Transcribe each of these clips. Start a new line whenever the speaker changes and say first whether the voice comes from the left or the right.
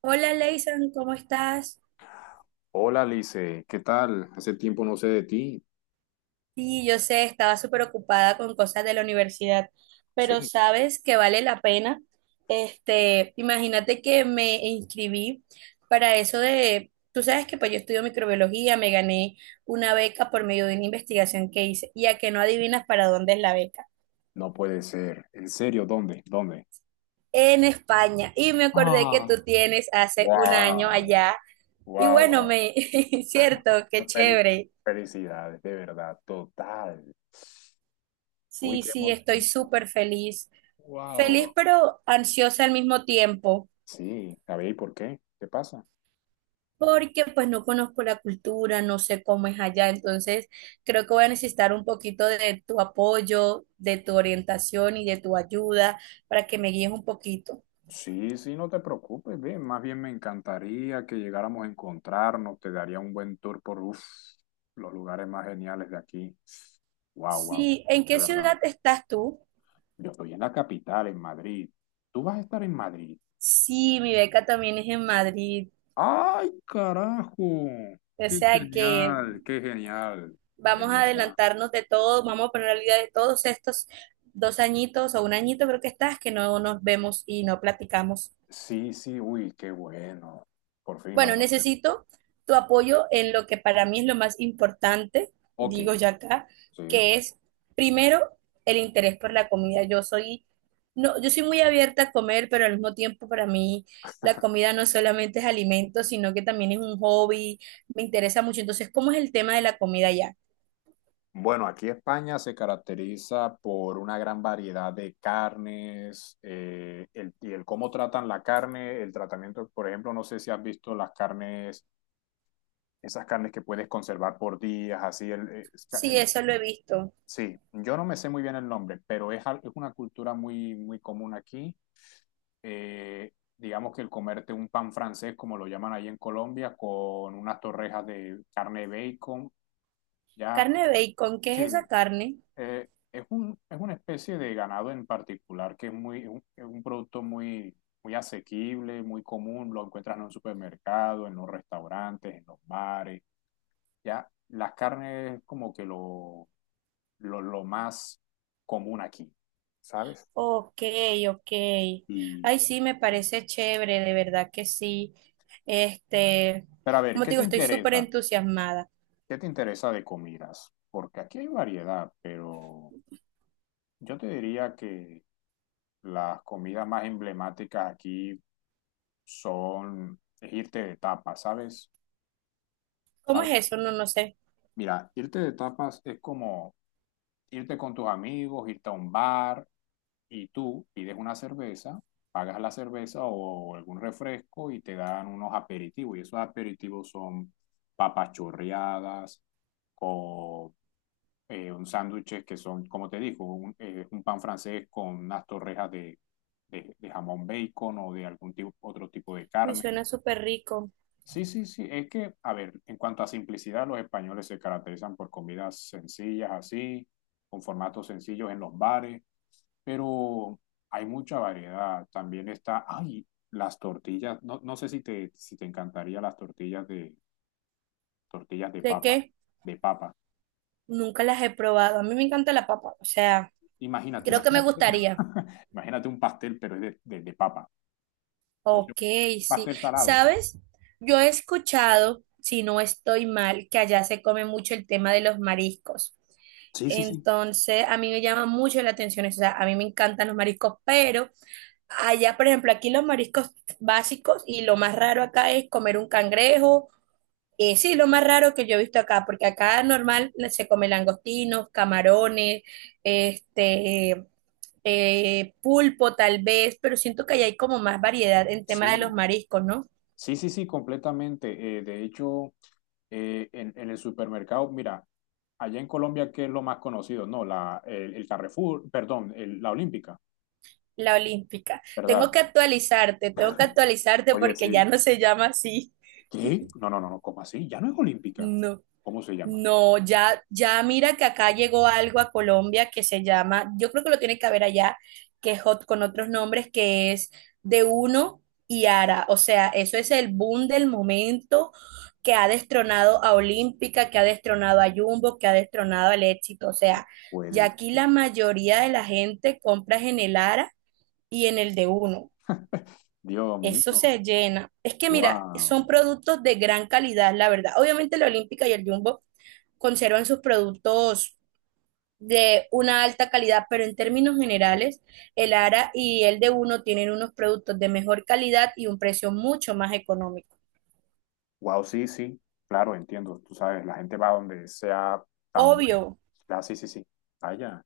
right: Hola, Leyson, ¿cómo estás?
left: Hola, Lice, ¿qué tal? Hace tiempo no sé de ti.
right: Sí, yo sé, estaba súper ocupada con cosas de la universidad, pero
left: Sí.
right: sabes que vale la pena. Imagínate que me inscribí para eso de, tú sabes que pues yo estudio microbiología, me gané una beca por medio de una investigación que hice, y a que no adivinas para dónde es la beca.
left: No puede ser. ¿En serio? ¿Dónde? ¿Dónde?
right: En España, y me acordé que
left: Ah,
right: tú tienes hace un año
left: wow,
right: allá, y
left: wow,
right: bueno,
left: wow.
right: me, cierto, qué
left: Felic-
right: chévere.
left: Felicidades, de verdad, total. Uy,
right: Sí,
left: qué
right: sí, estoy
left: emoción.
right: súper feliz. Feliz
left: Wow.
right: pero ansiosa al mismo tiempo,
left: Sí, a ver, ¿y por qué? ¿Qué pasa?
right: porque pues no conozco la cultura, no sé cómo es allá, entonces creo que voy a necesitar un poquito de tu apoyo, de tu orientación y de tu ayuda para que me guíes un poquito.
left: Sí, sí, no te preocupes, bien. Más bien me encantaría que llegáramos a encontrarnos. Te daría un buen tour por uf, los lugares más geniales de aquí. Wow, wow,
right: Sí, ¿en
left: de
right: qué
left: verdad.
right: ciudad estás tú?
left: Yo estoy en la capital, en Madrid. Tú vas a estar en Madrid.
right: Sí, mi beca también es en Madrid,
left: ¡Ay, carajo!
right: o
left: ¡Qué
right: sea que
left: genial! ¡Qué genial! De
right: vamos a
left: verdad.
right: adelantarnos de todo, vamos a poner al día de todos estos dos añitos o un añito creo que estás, que no nos vemos y no platicamos.
left: Sí, sí, uy, qué bueno. Por fin
right: Bueno,
left: vamos a tener.
right: necesito tu apoyo en lo que para mí es lo más importante,
left: Ok,
right: digo ya acá,
left: sí.
right: que es primero el interés por la comida. Yo soy, no, yo soy muy abierta a comer, pero al mismo tiempo para mí la comida no solamente es alimento, sino que también es un hobby, me interesa mucho. Entonces, ¿cómo es el tema de la comida ya?
left: Bueno, aquí España se caracteriza por una gran variedad de carnes y el cómo tratan la carne, el tratamiento, por ejemplo, no sé si has visto las carnes, esas carnes que puedes conservar por días, así.
right: Sí, eso lo he visto.
left: Sí, yo no me sé muy bien el nombre, pero es una cultura muy, muy común aquí. Eh, digamos que el comerte un pan francés, como lo llaman ahí en Colombia, con unas torrejas de carne de bacon, ya,
right: Carne bacon, ¿qué es
left: sí,
right: esa carne?
left: es una especie de ganado en particular que es un producto muy, muy asequible, muy común, lo encuentras en un supermercado, en los restaurantes, en los bares, ya. Las carnes es como que lo más común aquí. ¿Sabes?
right: Ok, ok.
left: Y,
right: Ay, sí, me
left: sí.
right: parece chévere, de verdad que sí. Este,
left: Pero a ver,
right: Como
left: ¿qué
right: te
left: te
right: digo, estoy súper
left: interesa?
right: entusiasmada.
left: ¿Qué te interesa de comidas? Porque aquí hay variedad, pero yo te diría que las comidas más emblemáticas aquí son es irte de tapas, ¿sabes?
right: ¿Cómo es
left: ¿Sabes?
right: eso? No, no sé.
left: Mira, irte de tapas es como irte con tus amigos, irte a un bar y tú pides una cerveza, pagas la cerveza o algún refresco y te dan unos aperitivos. Y esos aperitivos son papas chorreadas con un sándwiches que son, como te digo, un pan francés con unas torrejas de jamón bacon o de algún tipo, otro tipo de
right: Uy,
left: carne.
right: suena súper rico.
left: Sí, sí, sí, es que, a ver, en cuanto a simplicidad, los españoles se caracterizan por comidas sencillas así, con formatos sencillos en los bares, pero hay mucha variedad. También está, ay, las tortillas, no, no sé si te, si te encantaría las tortillas tortillas de
right: ¿De
left: papa,
right: qué?
left: de papa.
right: Nunca las he probado. A mí me encanta la papa, o sea,
left: Imagínate,
right: creo que me
left: imagínate,
right: gustaría.
left: imagínate un pastel, pero es de papa. O sea,
right: Ok,
left: un
right: sí.
left: pastel salado.
right: ¿Sabes? Yo he escuchado, si no estoy mal, que allá se come mucho el tema de los mariscos.
left: Sí, sí, sí.
right: Entonces, a mí me llama mucho la atención eso. O sea, a mí me encantan los mariscos, pero... Allá, por ejemplo, aquí los mariscos básicos y lo más raro acá es comer un cangrejo. Sí, lo más raro que yo he visto acá, porque acá normal se come langostinos, camarones, este, pulpo tal vez, pero siento que allá hay como más variedad en tema de los
left: Sí,
right: mariscos, ¿no?
left: sí, sí, sí, sí, completamente. De hecho, en el supermercado, mira, allá en Colombia, ¿qué es lo más conocido? No, el Carrefour, perdón, la Olímpica,
right: La olímpica.
left: ¿verdad?
right: Tengo que actualizarte
left: Oye,
right: porque ya
left: sí.
right: no se llama así.
left: ¿Qué? No, no, no, no, ¿cómo así? Ya no es Olímpica.
right: No.
left: ¿Cómo se llama?
right: No, ya, ya mira que acá llegó algo a Colombia que se llama, yo creo que lo tiene que haber allá, que es hot con otros nombres, que es de uno y Ara. O sea, eso es el boom del momento que ha destronado a Olímpica, que ha destronado a Jumbo, que ha destronado al Éxito. O sea, ya
left: Puede
right: aquí la
left: ser.
right: mayoría de la gente compras en el Ara y en el de uno.
left: Dios
right: Eso
left: mío,
right: se llena. Es que mira, son
left: wow.
right: productos de gran calidad, la verdad. Obviamente la Olímpica y el Jumbo conservan sus productos de una alta calidad, pero en términos generales, el ARA y el de uno tienen unos productos de mejor calidad y un precio mucho más económico.
left: Wow, sí, sí, claro, entiendo. Tú sabes, la gente va donde sea tan
right: Obvio,
left: buena. Sí, sí, sí. Vaya.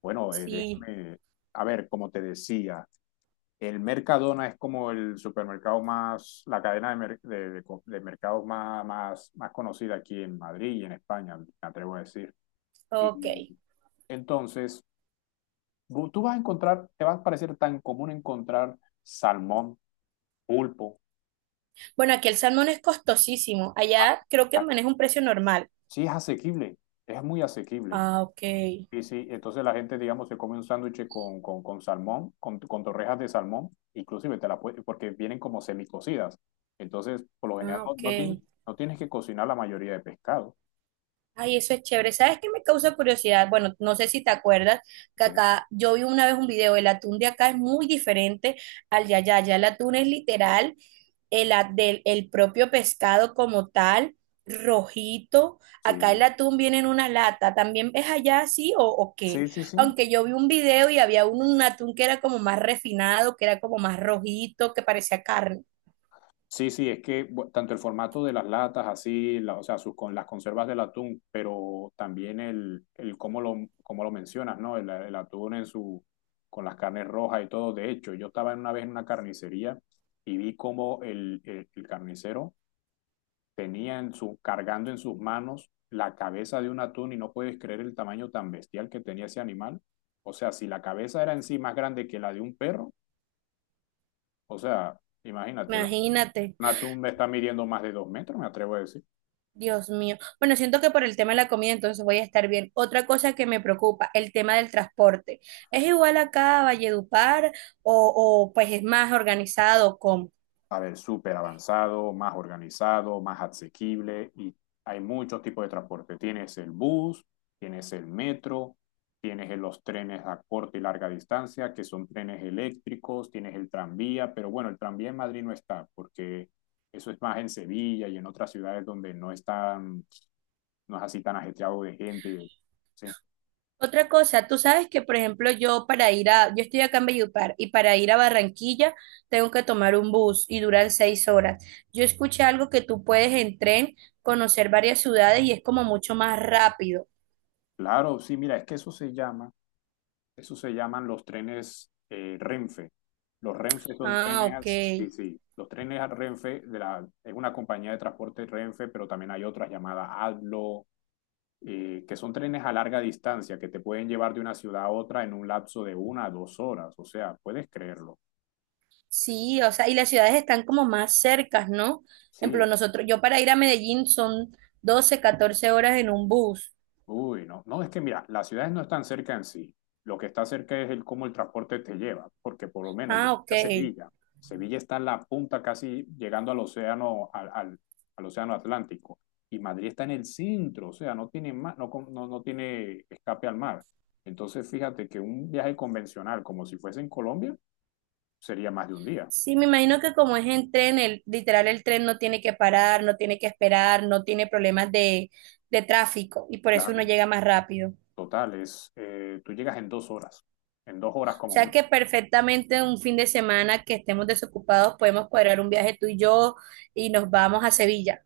left: Bueno,
right: sí,
left: déjame. A ver, como te decía, el Mercadona es como el supermercado más, la cadena de, mer- de co- de mercados más conocida aquí en Madrid y en España, me atrevo a decir.
right: ok.
left: Y entonces, tú vas a encontrar, te va a parecer tan común encontrar salmón, pulpo.
right: Bueno, aquí el salmón es costosísimo.
left: a-
right: Allá creo que
left: a-
right: maneja un precio normal.
left: Sí, es asequible, es muy asequible.
right: Ah, ok.
left: Sí, sí, entonces la gente, digamos, se come un sándwich con salmón, con torrejas de salmón, inclusive te la puede- porque vienen como semicocidas. Entonces, por lo general,
right: Ah, ok.
left: no tienes que cocinar la mayoría de pescado.
right: Ay, eso es chévere. ¿Sabes qué me causa curiosidad? Bueno, no sé si te acuerdas que
left: Sí,
right: acá yo vi una vez un video, el atún de acá es muy diferente al de allá. Allá el atún es literal el, del, el propio pescado como tal, rojito. Acá el
left: sí,
right: atún viene en una lata. ¿También es allá así o qué?
left: sí, sí, sí.
right: Aunque yo vi un video y había un atún que era como más refinado, que era como más rojito, que parecía carne.
left: Sí, sí, es que tanto el formato de las latas, o sea, con las conservas del atún, pero también el cómo cómo lo mencionas, ¿no? El atún en con las carnes rojas y todo. De hecho, yo estaba una vez en una carnicería y vi cómo el carnicero cargando en sus manos la cabeza de un atún y no puedes creer el tamaño tan bestial que tenía ese animal. O sea, si la cabeza era en sí más grande que la de un perro, o sea, imagínate,
right: Imagínate.
left: Natum está midiendo más de 2 metros, me atrevo a decir.
right: Dios mío. Bueno, siento que por el tema de la comida entonces voy a estar bien. Otra cosa que me preocupa, el tema del transporte. ¿Es igual acá a Valledupar o pues es más organizado como?
left: A ver, súper avanzado, más organizado, más asequible y hay muchos tipos de transporte. Tienes el bus, tienes el metro, tienes los trenes a corta y larga distancia, que son trenes eléctricos, tienes el tranvía, pero bueno, el tranvía en Madrid no está, porque eso es más en Sevilla y en otras ciudades donde no está, no es así tan ajetreado de gente. Sí,
right: Otra cosa, tú sabes que por ejemplo yo para ir a, yo estoy acá en Valledupar y para ir a Barranquilla tengo que tomar un bus y duran 6 horas. Yo escuché algo que tú puedes en tren conocer varias ciudades y es como mucho más rápido.
left: claro, sí, mira, es que eso se llama. Eso se llaman los trenes Renfe. Los Renfe son
right: Ah, ok.
left: sí, sí, los trenes a Renfe de la, es una compañía de transporte Renfe, pero también hay otras llamadas ADLO, que son trenes a larga distancia que te pueden llevar de una ciudad a otra en un lapso de 1 a 2 horas. O sea, puedes creerlo.
right: Sí, o sea, y las ciudades están como más cercas, ¿no? Por ejemplo,
left: Sí,
right: nosotros, yo para ir a Medellín son 12 14 horas en un bus.
left: uy, no, no, es que mira, las ciudades no están cerca en sí. Lo que está cerca es el cómo el transporte te lleva, porque por lo menos yo
right: Ah,
left: fui
right: ok.
left: a Sevilla. Sevilla está en la punta casi llegando al océano, al océano Atlántico. Y Madrid está en el centro, o sea, no tiene ma- no, con- no, no tiene escape al mar. Entonces, fíjate que un viaje convencional, como si fuese en Colombia, sería más de un día.
right: Sí, me imagino que como es en tren, el, literal el tren no tiene que parar, no tiene que esperar, no tiene problemas de tráfico y por eso uno
left: Claro.
right: llega más rápido. O
left: Total, tú llegas en 2 horas, en dos horas como
right: sea
left: mucho.
right: que perfectamente un fin de semana que estemos desocupados podemos cuadrar un viaje tú y yo y nos vamos a Sevilla.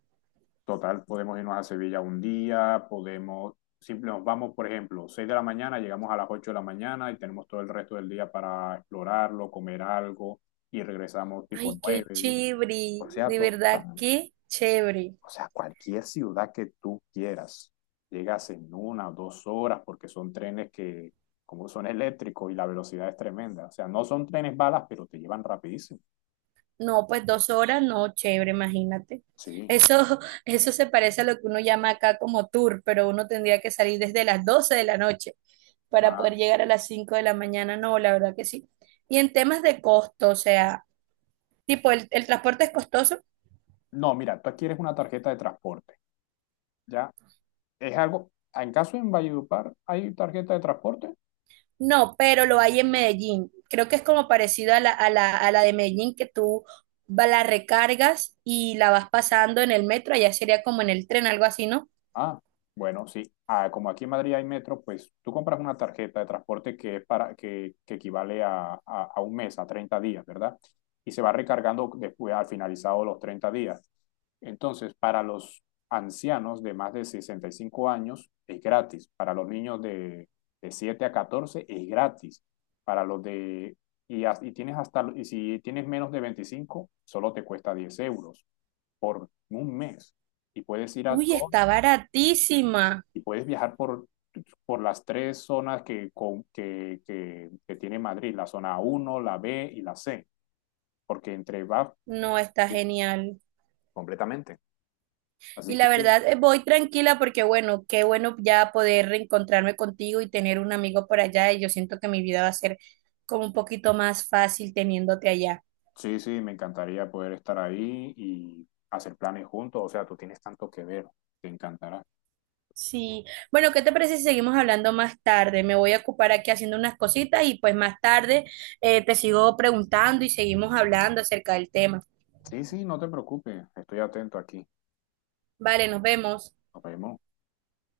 left: Total, podemos irnos a Sevilla un día, podemos, simple, nos vamos, por ejemplo, 6 de la mañana, llegamos a las 8 de la mañana y tenemos todo el resto del día para explorarlo, comer algo y regresamos tipo
right: Ay,
left: 9,
right: qué
left: ¿sí?
right: chévere,
left: O sea,
right: de verdad,
left: total,
right: qué chévere.
left: o sea, cualquier ciudad que tú quieras, llegas en 1 o 2 horas porque son trenes que, como son eléctricos y la velocidad es tremenda. O sea, no son trenes balas, pero te llevan rapidísimo.
right: No, pues 2 horas, no, chévere, imagínate.
left: Sí.
right: Eso, eso se parece a lo que uno llama acá como tour, pero uno tendría que salir desde las 12 de la noche para
left: Ah,
right: poder llegar a las 5 de la mañana. No, la verdad que sí. Y en temas de costo, o sea, tipo, el transporte es costoso?
left: no, mira, tú adquieres una tarjeta de transporte. ¿Ya? Es algo, en caso en Valledupar, ¿hay tarjeta de transporte?
right: No, pero lo hay en Medellín. Creo que es como parecido a la, a la, a la de Medellín, que tú la recargas y la vas pasando en el metro, allá sería como en el tren, algo así, ¿no?
left: Ah, bueno, sí. Ah, como aquí en Madrid hay metro, pues tú compras una tarjeta de transporte que es para, que equivale a un mes, a 30 días, ¿verdad? Y se va recargando después, al finalizado los 30 días. Entonces, para los ancianos de más de 65 años es gratis. Para los niños de 7 a 14 es gratis. Para los de... Y y tienes hasta, y si tienes menos de 25 solo te cuesta 10 euros por un mes y puedes ir a
right: Uy,
left: todo
right: está baratísima.
left: y puedes viajar por las tres zonas que, con- que tiene Madrid, la zona 1 la B y la C, porque entre va...
right: No, está
left: Sí,
right: genial.
left: completamente.
right: Y
left: Así que
right: la verdad, voy tranquila porque, bueno, qué bueno ya poder reencontrarme contigo y tener un amigo por allá. Y yo siento que mi vida va a ser como un poquito más fácil teniéndote allá.
left: sí, sí, me encantaría poder estar ahí y hacer planes juntos. O sea, tú tienes tanto que ver, te encantará.
right: Sí. Bueno, ¿qué te parece si seguimos hablando más tarde? Me voy a ocupar aquí haciendo unas cositas y pues más tarde te sigo preguntando y seguimos hablando acerca del tema.
left: Sí, sí, no te preocupes, estoy atento aquí.
right: Vale, nos vemos.
left: Nos vemos.